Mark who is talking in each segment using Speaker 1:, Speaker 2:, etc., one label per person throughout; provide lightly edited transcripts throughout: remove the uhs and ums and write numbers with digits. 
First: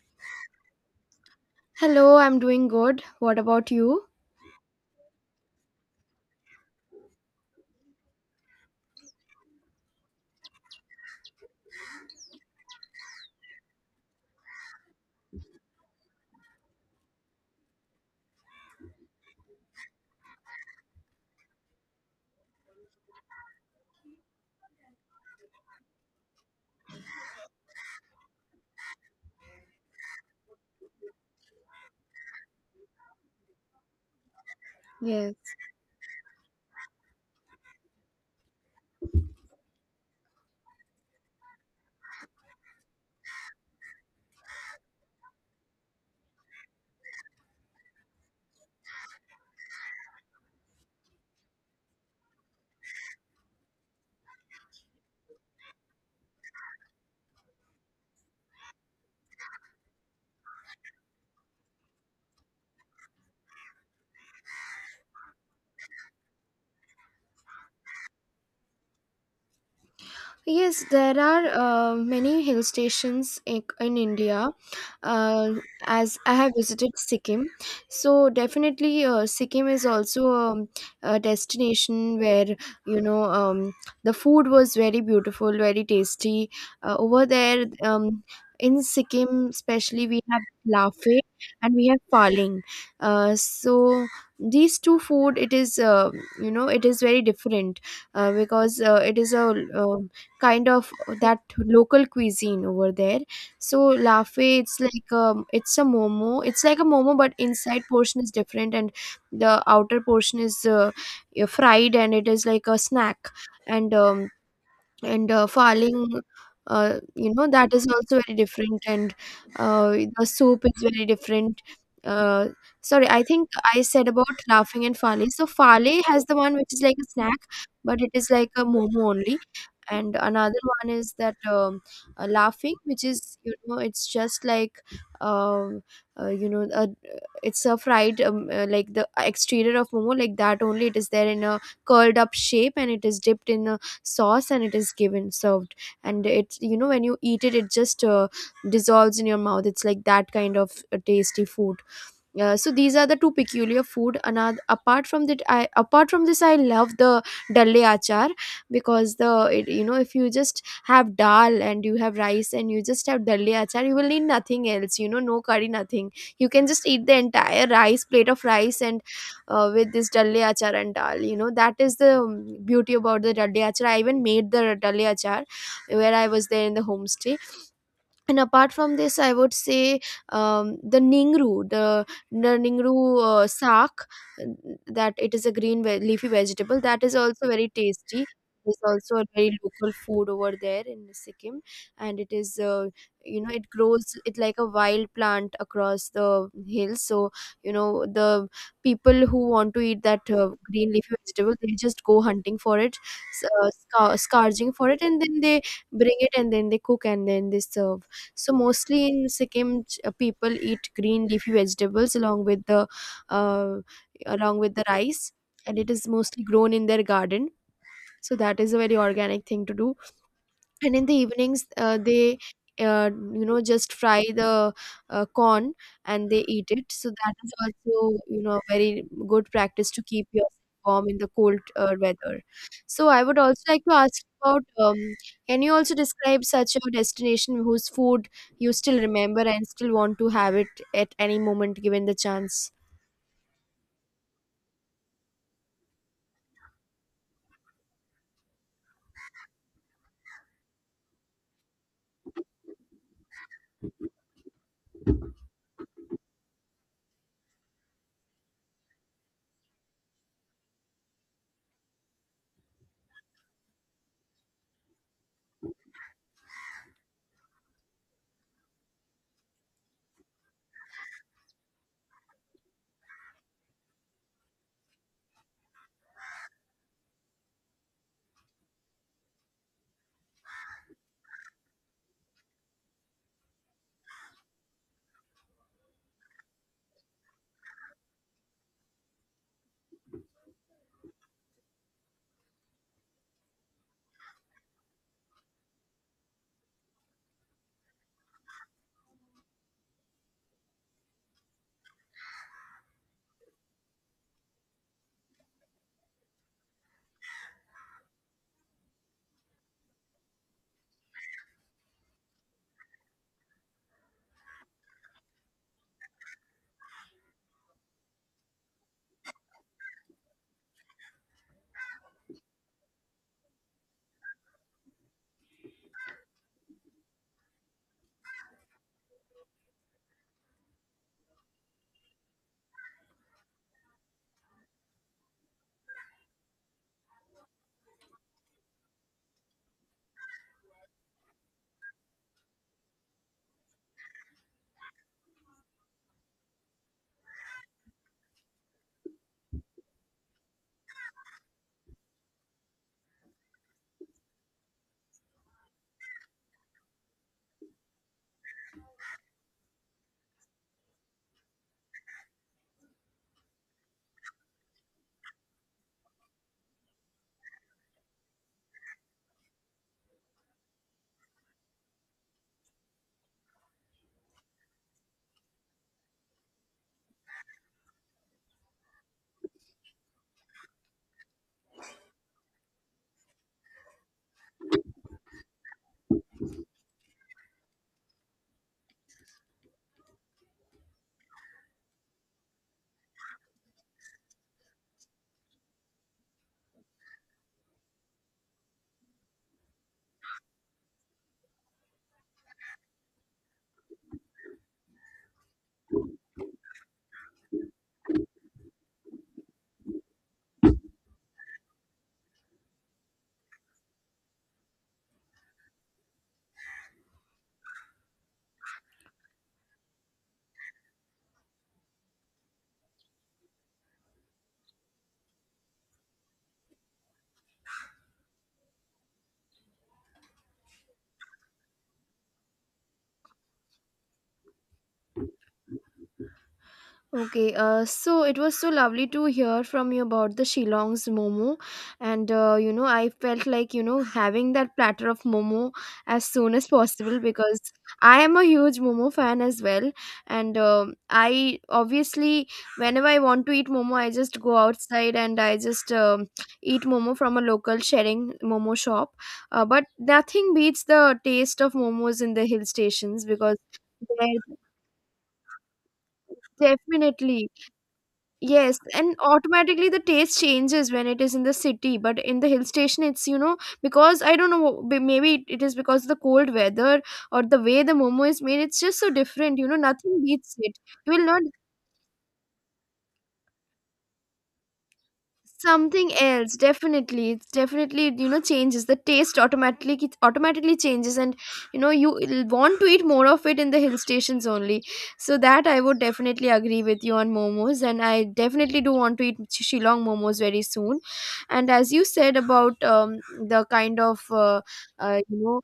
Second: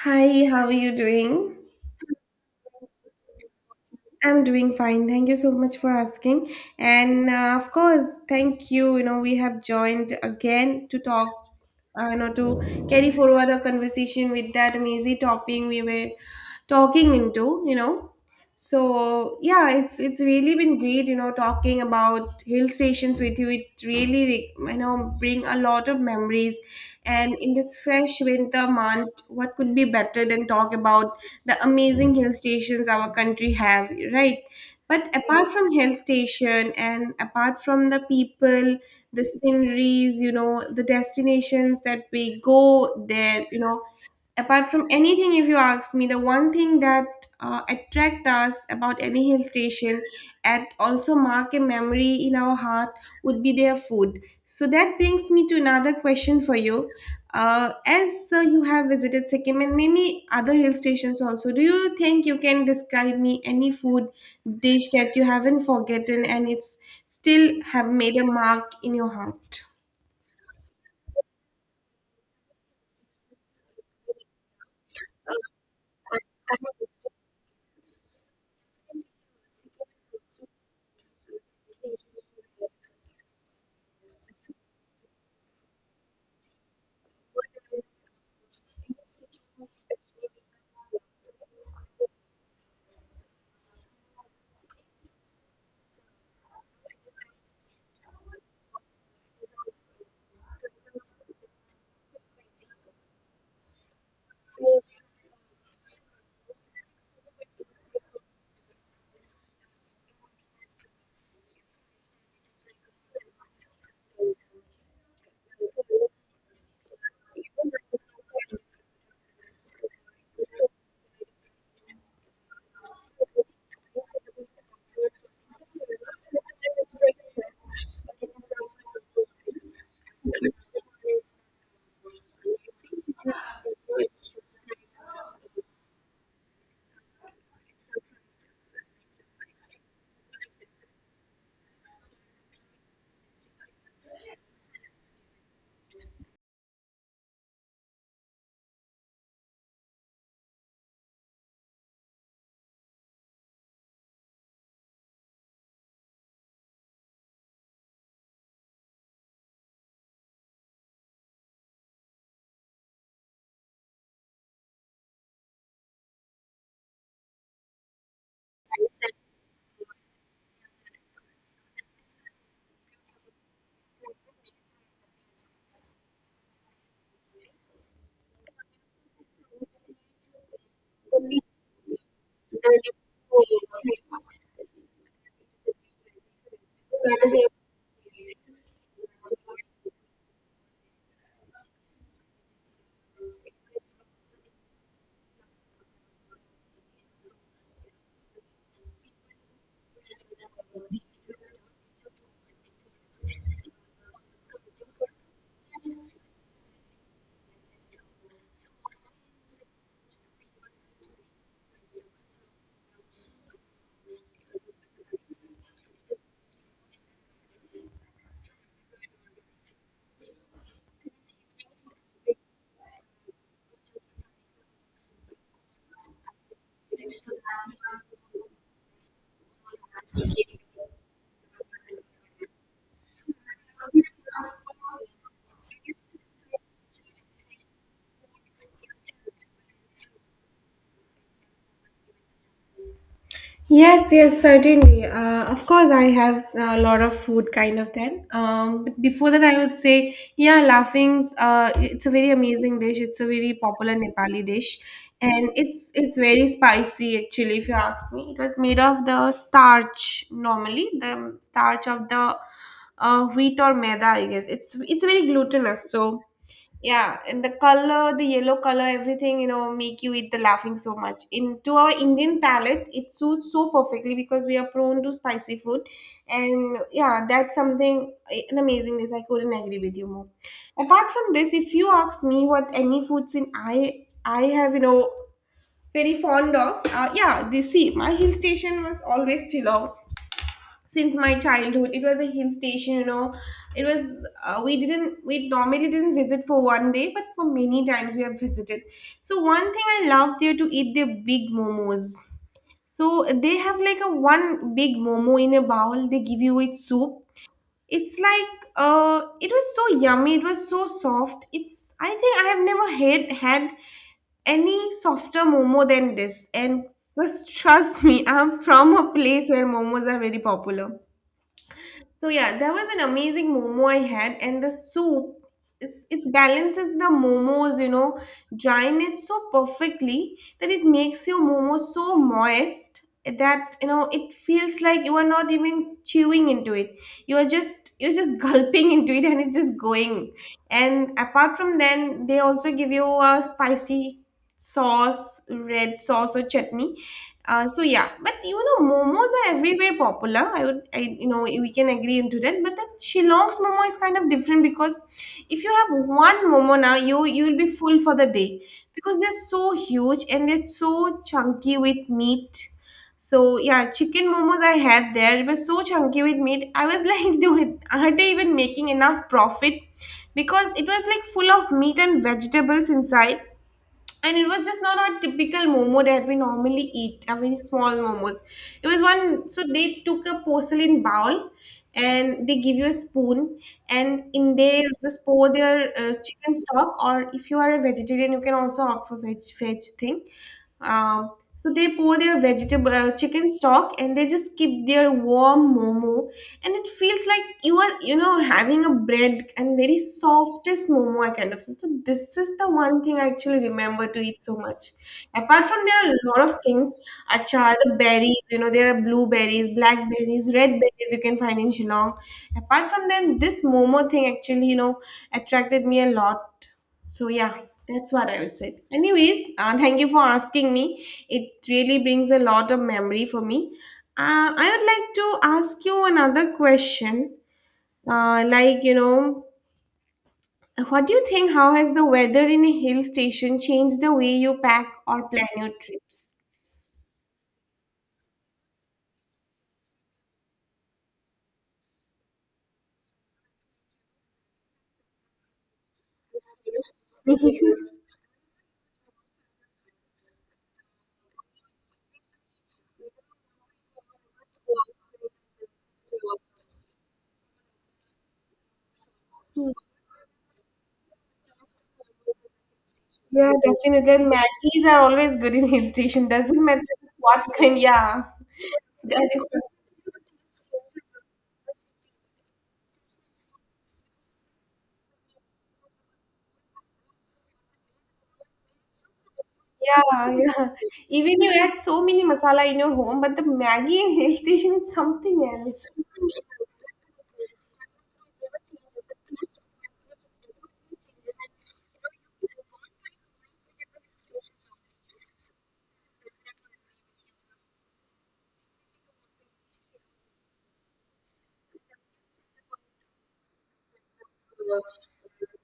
Speaker 1: Hi, how are you doing?
Speaker 2: Hello, I'm doing good. What about you?
Speaker 1: I'm doing fine. Thank you so much for asking. And of course, thank you. You know, we have joined again to talk, to carry forward a conversation with that amazing topic we were talking into. So yeah, it's really been great, you know, talking about hill stations with you. It really, you know, bring a lot of memories. And in this fresh winter month, what could be better than talk about the amazing hill stations our country have, right? But
Speaker 2: Yes.
Speaker 1: apart from hill station and apart from the people, the sceneries, you know, the destinations that we go there, you know, apart from anything if you ask me the one thing that attract us about any hill station and also mark a memory in our heart would be their food, so that brings me to another question for you. As you have visited Sikkim and many other hill stations also, do you think you can describe me any food dish that you haven't forgotten and it's still have made a mark in your heart?
Speaker 2: Yes, there are many hill stations in India uh, as I have visited Sikkim. So definitely, Sikkim is also a destination where you know um, the food was very beautiful, very tasty. Over there, in Sikkim, especially, we have lafe and we have paling. So these two food, it is you know it is very different because it is a um kind of that local cuisine over there. So lafe, it's like it's a momo. It's like a momo, but inside portion is different, and the outer portion is fried, and it is like a snack. And um, and farling, you know, that is also very different, and the soup is very different. Uh, sorry, I think I said about laughing and fale. So fale has the one which is like a snack, but it is like a momo only, and another one is that laughing, which is, you know, it's just like um, uh, you know uh, it's a fried like the exterior of momo, like that only it is there in a curled up shape, and it is dipped in a sauce and it is given served. And it, you know, when you eat it, it just dissolves in your mouth. It's like that kind of tasty food. So these are the two peculiar food. Another apart from that, I Apart from this, I love the dalle achar because the it, you know, if you just have dal and you have rice and you just have dalle achar, you will need nothing else. You know, no curry, nothing. You can just eat the entire rice plate of rice and with this dalle achar and dal. You know that is the beauty about the dalle achar. I even made the dalle achar where I was there in the homestay. And apart from this, I would say, the ningru, the ningru sak that it is a leafy vegetable that is also very tasty. It's also a very local food over there in Sikkim, and it is you know, it grows, it like a wild plant across the hills. So, you know, the people who want to eat that green leafy vegetable, they just go hunting for it, scourging for it, and then they bring it and then they cook and then they serve. So mostly in Sikkim, people eat green leafy vegetables along with the uh, rice, and it is mostly grown in their garden. So that is a very organic thing to do. And in the evenings they uh, you know, just fry the corn and they eat it. So that is also, you know, very good practice to keep yourself warm in the cold weather. So I would also like to ask about, can you also describe such a destination whose food you still remember and still want to have it at any moment given the chance?
Speaker 1: Yes, yes, certainly. Of course, I have a lot of food kind of then. But before that, I would say, yeah, laughings. It's a very amazing dish. It's a very popular Nepali dish, and it's very spicy actually. If you ask me, it was made of the starch normally, the starch of the wheat or maida. I guess it's very glutinous. So. Yeah, and the color, the yellow color, everything, you know, make you eat the laughing so much. Into our Indian palate, it suits so perfectly because we are prone to spicy food. And yeah, that's something, an amazingness. I couldn't agree with you more. Apart from this, if you ask me what any foods I have, you know, very fond of, yeah, this see, my hill station was always Shillong since my childhood. It was a hill station, you know. It was, we normally didn't visit for one day, but for many times we have visited. So one thing I love there to eat, their big momos. So they have like a one big momo in a bowl, they give you with soup. It's like, it was so yummy, it was so soft. It's, I think I have never had any softer momo than this. And just trust me, I'm from a place where momos are very popular. So yeah, there was an amazing momo I had, and the soup, it's it balances the momos, you know, dryness so perfectly that it makes your momo so moist that you know it feels like you are not even chewing into it. You are just you're just gulping into it, and it's just going. And apart from then, they also give you a spicy sauce, red sauce or chutney. So yeah, but you know, momos are everywhere popular. You know, we can agree into that. But the Shillong's momo is kind of different because if you have one momo now, you will be full for the day because they're so huge and they're so chunky with meat. So yeah, chicken momos I had there. It was so chunky with meat. I was like, dude, are they even making enough profit? Because it was like full of meat and vegetables inside, and it was just not a typical momo that we normally eat, a very small momos. It was one, so they took a porcelain bowl and they give you a spoon, and in there just pour their chicken stock, or if you are a vegetarian you can also opt for veg thing. So they pour their vegetable chicken stock and they just keep their warm momo, and it feels like you are, you know, having a bread and very softest momo I kind of. So this is the one thing I actually remember to eat so much. Apart from, there are a lot of things, achar, the berries, you know, there are blueberries, blackberries, red berries you can find in Shillong. Apart from them, this momo thing actually, you know, attracted me a lot. So yeah, that's what I would say. Anyways, thank you for asking me. It really brings a lot of memory for me. I would like to ask you another question. Like, you know, what do you think? How has the weather in a hill station changed the way you pack or plan your trips?
Speaker 2: Okay, so it was so lovely to hear from you about the Shillong's Momo, and you know, I felt like, you know, having that platter of Momo as soon as possible because
Speaker 1: Yeah,
Speaker 2: I am a huge Momo fan as well, and um, I obviously, whenever I want to eat Momo, I just go outside and I just eat Momo from a local sharing Momo shop, but nothing beats the taste of Momos in the hill stations because
Speaker 1: definitely. And
Speaker 2: they're
Speaker 1: Maggies are always good in hill station. Doesn't matter what
Speaker 2: definitely.
Speaker 1: kind. Yeah.
Speaker 2: Yes, and automatically the taste changes when it is in the city, but in the hill station, it's, you know, because I don't know, maybe it is because of the cold weather or the way the momo is made. It's just so different, you know. Nothing
Speaker 1: Yeah,
Speaker 2: beats
Speaker 1: yeah.
Speaker 2: it. You will
Speaker 1: Even
Speaker 2: not
Speaker 1: you add so many masala in your home, but the Maggie in hill station is something else.
Speaker 2: something else, definitely. It's definitely, you know, changes the taste automatically, it automatically changes. And, you know, you will want to eat more of it in the hill stations only. So that I would definitely agree with you on momos, and I definitely do want to eat Shillong momos very soon. And as you said about, the kind of you know,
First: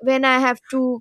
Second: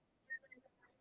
Speaker 2: when I have to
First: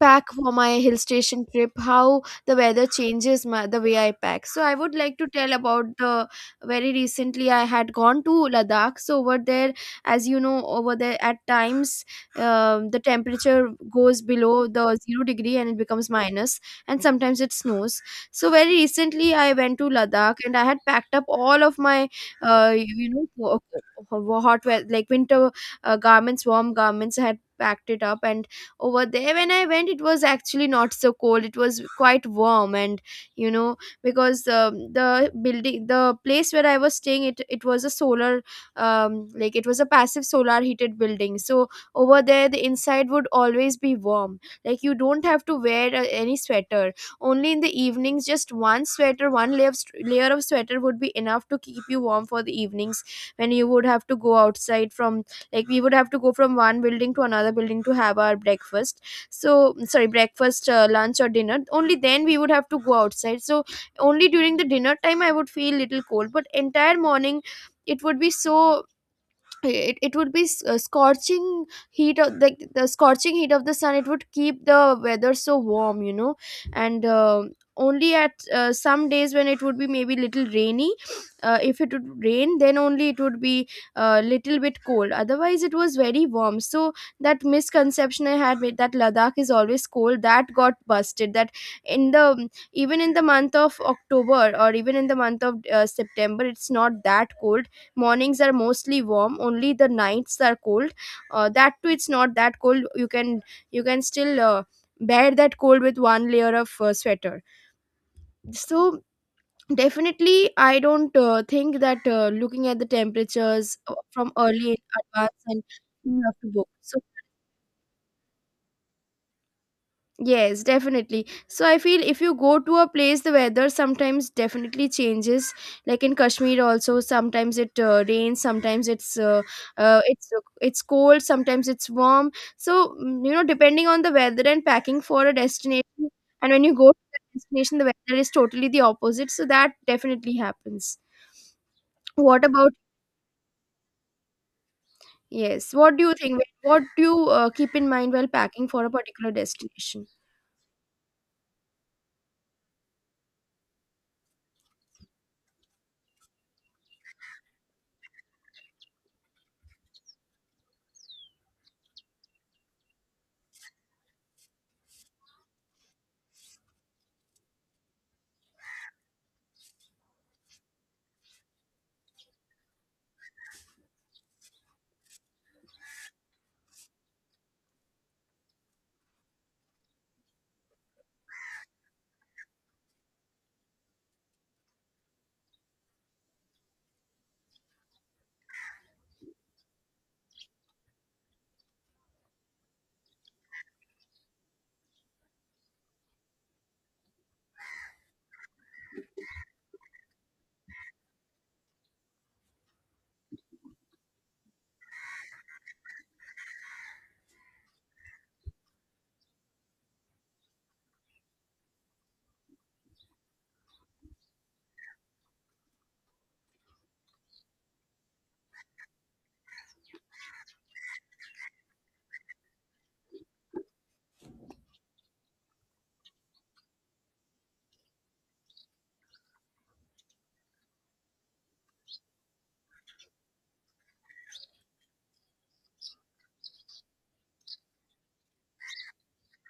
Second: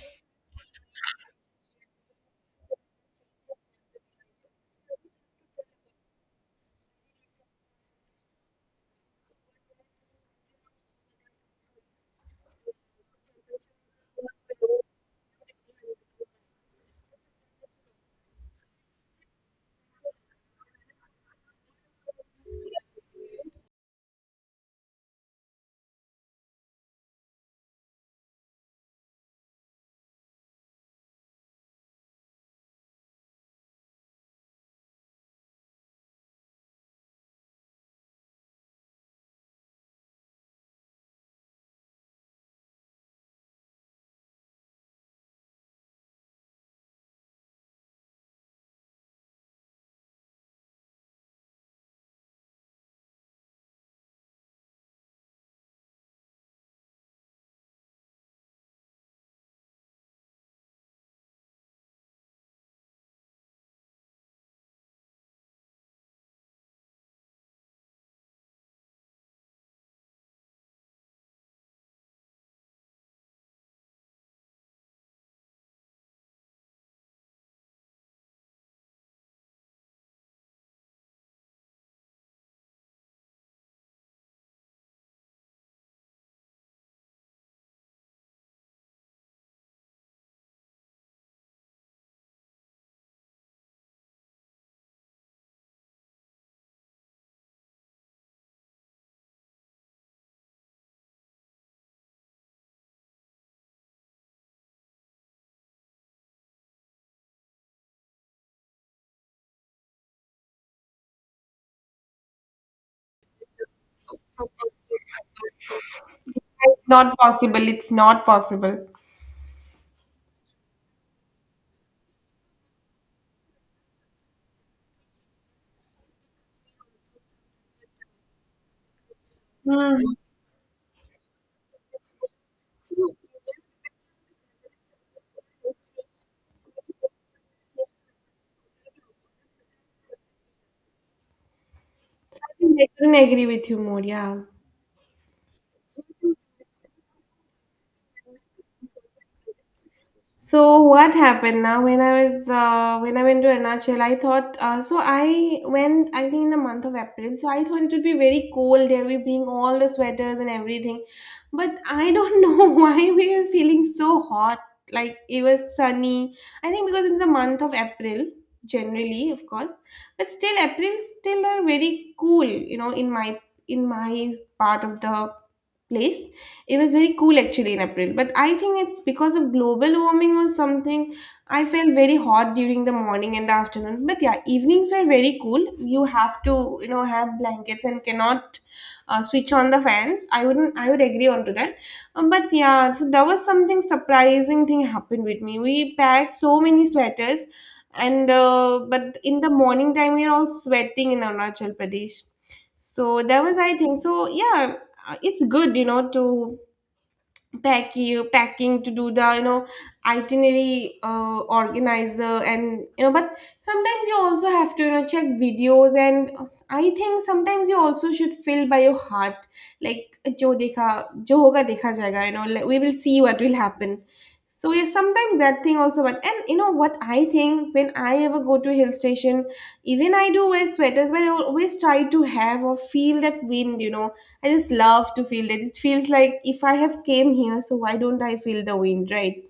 Speaker 2: pack for my hill station trip, how the weather changes the way I pack. So I would like to tell about the, very recently I had gone to Ladakh. So over there, as you know, over there at times, the temperature goes below the zero degree and it becomes minus, and sometimes it snows. So very recently I went to Ladakh and I had packed up all of my you know, hot weather like winter garments, warm garments, I had packed it up. And over there when I went, it was actually not so cold, it was quite warm. And, you know, because the building, the place where I was staying, it was a solar like it was a passive solar heated building. So over there the inside would always be warm, like you don't have to wear any sweater, only in the evenings. Just one sweater, one layer of, layer of sweater would be enough to keep you warm for the evenings when you would have to go outside, from like we would have to go from one building to another building to have our breakfast. So sorry, breakfast, lunch or dinner, only then we would have to go outside. So only during the dinner time I would feel little cold, but entire morning it would be so, it would be scorching heat of the scorching heat of the sun. It would keep the weather so warm, you know. And only at some days when it would be maybe little rainy, if it would rain, then only it would be a little bit cold, otherwise it was very warm. So that misconception I had, with that Ladakh is always cold, that got busted. That in the even in the month of October, or even in the month of September, it's not that cold. Mornings are mostly warm, only the nights are cold. That too, it's not that cold. You can, you can still bear that cold with one layer of sweater. So definitely I don't think that, looking at the temperatures from early in advance, and you have to book,
Speaker 1: It's
Speaker 2: so.
Speaker 1: not possible. It's not possible.
Speaker 2: Yes, definitely. So I feel if you go to a place, the weather sometimes definitely changes. Like in Kashmir, also sometimes it rains, sometimes it's uh,
Speaker 1: Hmm.
Speaker 2: it's it's cold, sometimes it's warm. So mm, you know, depending on the weather and packing for a destination, and when you go to that destination, the weather is totally the opposite. So that definitely happens.
Speaker 1: I
Speaker 2: What about
Speaker 1: think I couldn't agree with you more. Yeah.
Speaker 2: yes? What do you think? What do you keep in mind while packing for a particular destination?
Speaker 1: So what happened now? When I went to Arunachal, I thought so. I went, I think, in the month of April, so I thought it would be very cold there. We bring all the sweaters and everything, but I don't know why we were feeling so hot. Like it was sunny. I think because in the month of April, generally of course, but still April still are very cool. You know, in my part of the place, it was very cool actually in April, but I think it's because of global warming or something. I felt very hot during the morning and the afternoon, but yeah, evenings were very cool. You have to, you know, have blankets and cannot switch on the fans. I wouldn't, I would agree on to that. But yeah, so there was something surprising thing happened with me. We packed so many sweaters, and but in the morning time we are all sweating in Arunachal Pradesh. So that was I think so. Yeah, it's good, you know, to packing to do the, you know, itinerary organizer, and you know but sometimes you also have to, you know, check videos. And I think sometimes you also should feel by your heart, like jo dekha jo hoga dekha jayega, you know, like we will see what will happen. So yeah, sometimes that thing also. But and you know what I think, when I ever go to a hill station, even I do wear sweaters, but I always try to have or feel that wind. You know, I just love to feel it. It feels like if I have came here, so why don't I feel the wind, right?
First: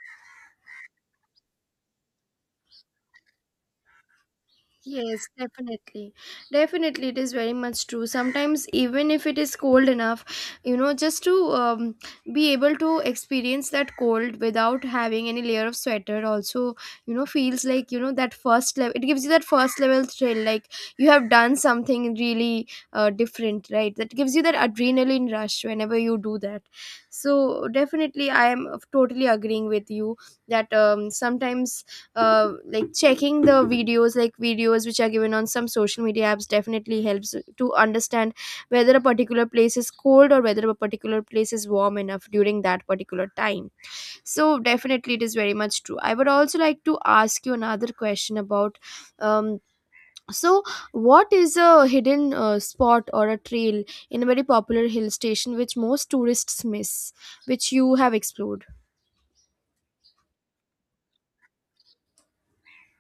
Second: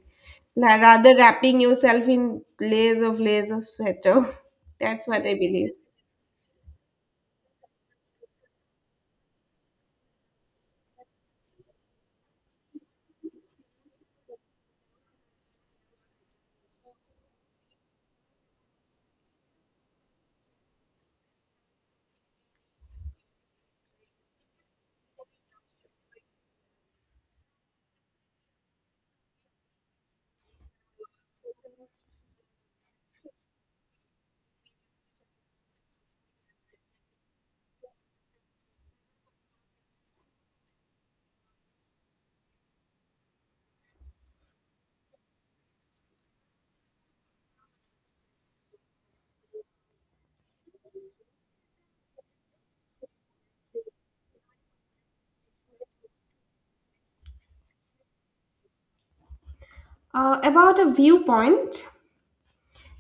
Speaker 1: Rather wrapping yourself in layers of sweater. That's what
Speaker 2: Yes,
Speaker 1: I believe.
Speaker 2: definitely. Definitely, it is very much true. Sometimes, even if it is cold enough, you know, just to be able to experience that cold without having any layer of sweater, also, you know, feels like, you know, that first level, it gives you that first level thrill, like you have done something really different, right? That gives you that adrenaline rush whenever you do that. So, definitely, I am totally agreeing with you that sometimes, like checking the videos, like videos which are given on some social media apps, definitely helps to understand whether a particular place is cold or whether a particular place is warm enough during that particular time. So definitely it is very much true. I would also like to ask you another question about, um, so what is a hidden spot or a trail in a very popular hill station which most tourists miss, which you have explored?
Speaker 1: About a viewpoint,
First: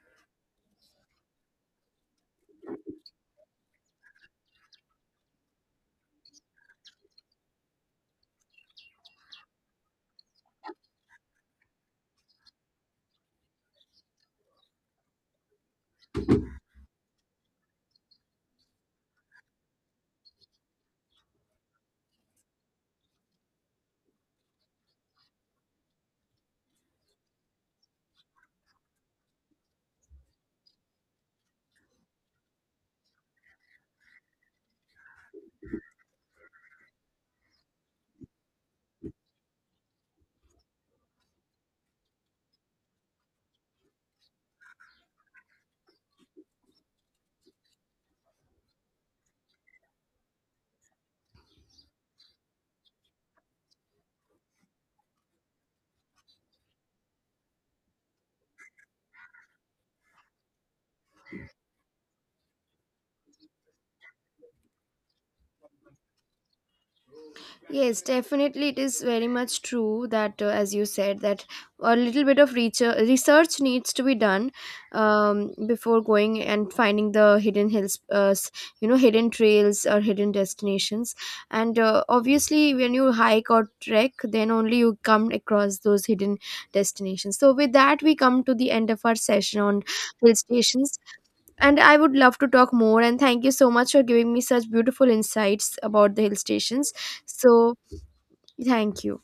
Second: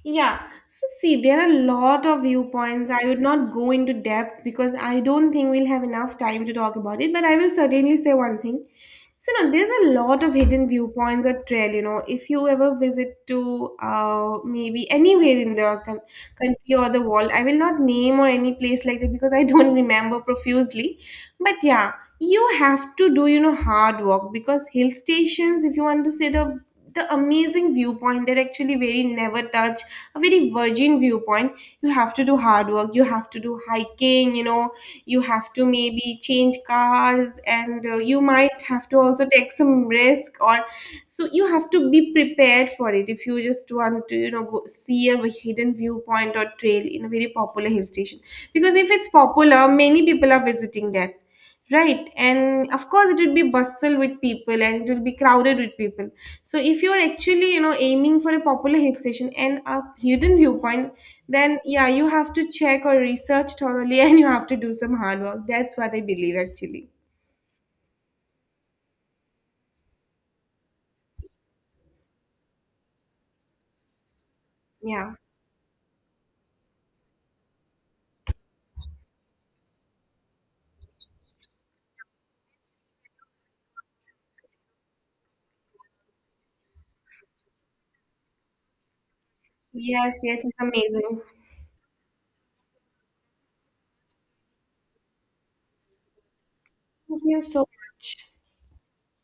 Speaker 1: yeah, so see, there are a lot of viewpoints. I would not go into depth because I don't think we'll have enough time to talk about it, but I will certainly say one thing. So, no, there's a lot of hidden viewpoints or trail, you know, if you ever visit to maybe anywhere in the country or the world, I will not name or any place like that because I don't remember profusely. But yeah, you have to do, you know, hard work, because hill stations, if you want to say the amazing viewpoint that actually very never touch, a very virgin viewpoint, you have to do hard work, you have to do hiking, you know, you have to maybe change cars and you might have to also take some risk, or so you have to be prepared for it if you just want to, you know, go see a hidden viewpoint or trail in a very popular hill station, because if it's popular, many people are visiting that. Right, and of course, it will be bustle with people and it will be crowded with people. So, if you are actually, you know, aiming for a popular hill station and a hidden viewpoint, then yeah, you have to check or research thoroughly and you have to do some hard work. That's what I believe, actually.
Speaker 2: Yes, definitely, it is very much true that, as you said, that a little bit of research needs to be done,
Speaker 1: Yeah.
Speaker 2: before going and finding the hidden hills, you know, hidden trails or hidden destinations. And obviously, when you hike or trek, then only you come across those hidden destinations. So, with that, we come to the end of our session on
Speaker 1: Yes,
Speaker 2: hill
Speaker 1: yes, it's
Speaker 2: stations.
Speaker 1: amazing.
Speaker 2: And I would love to talk more. And thank you so much for giving me such beautiful insights about the hill stations.
Speaker 1: Thank you so
Speaker 2: So,
Speaker 1: much.
Speaker 2: thank you.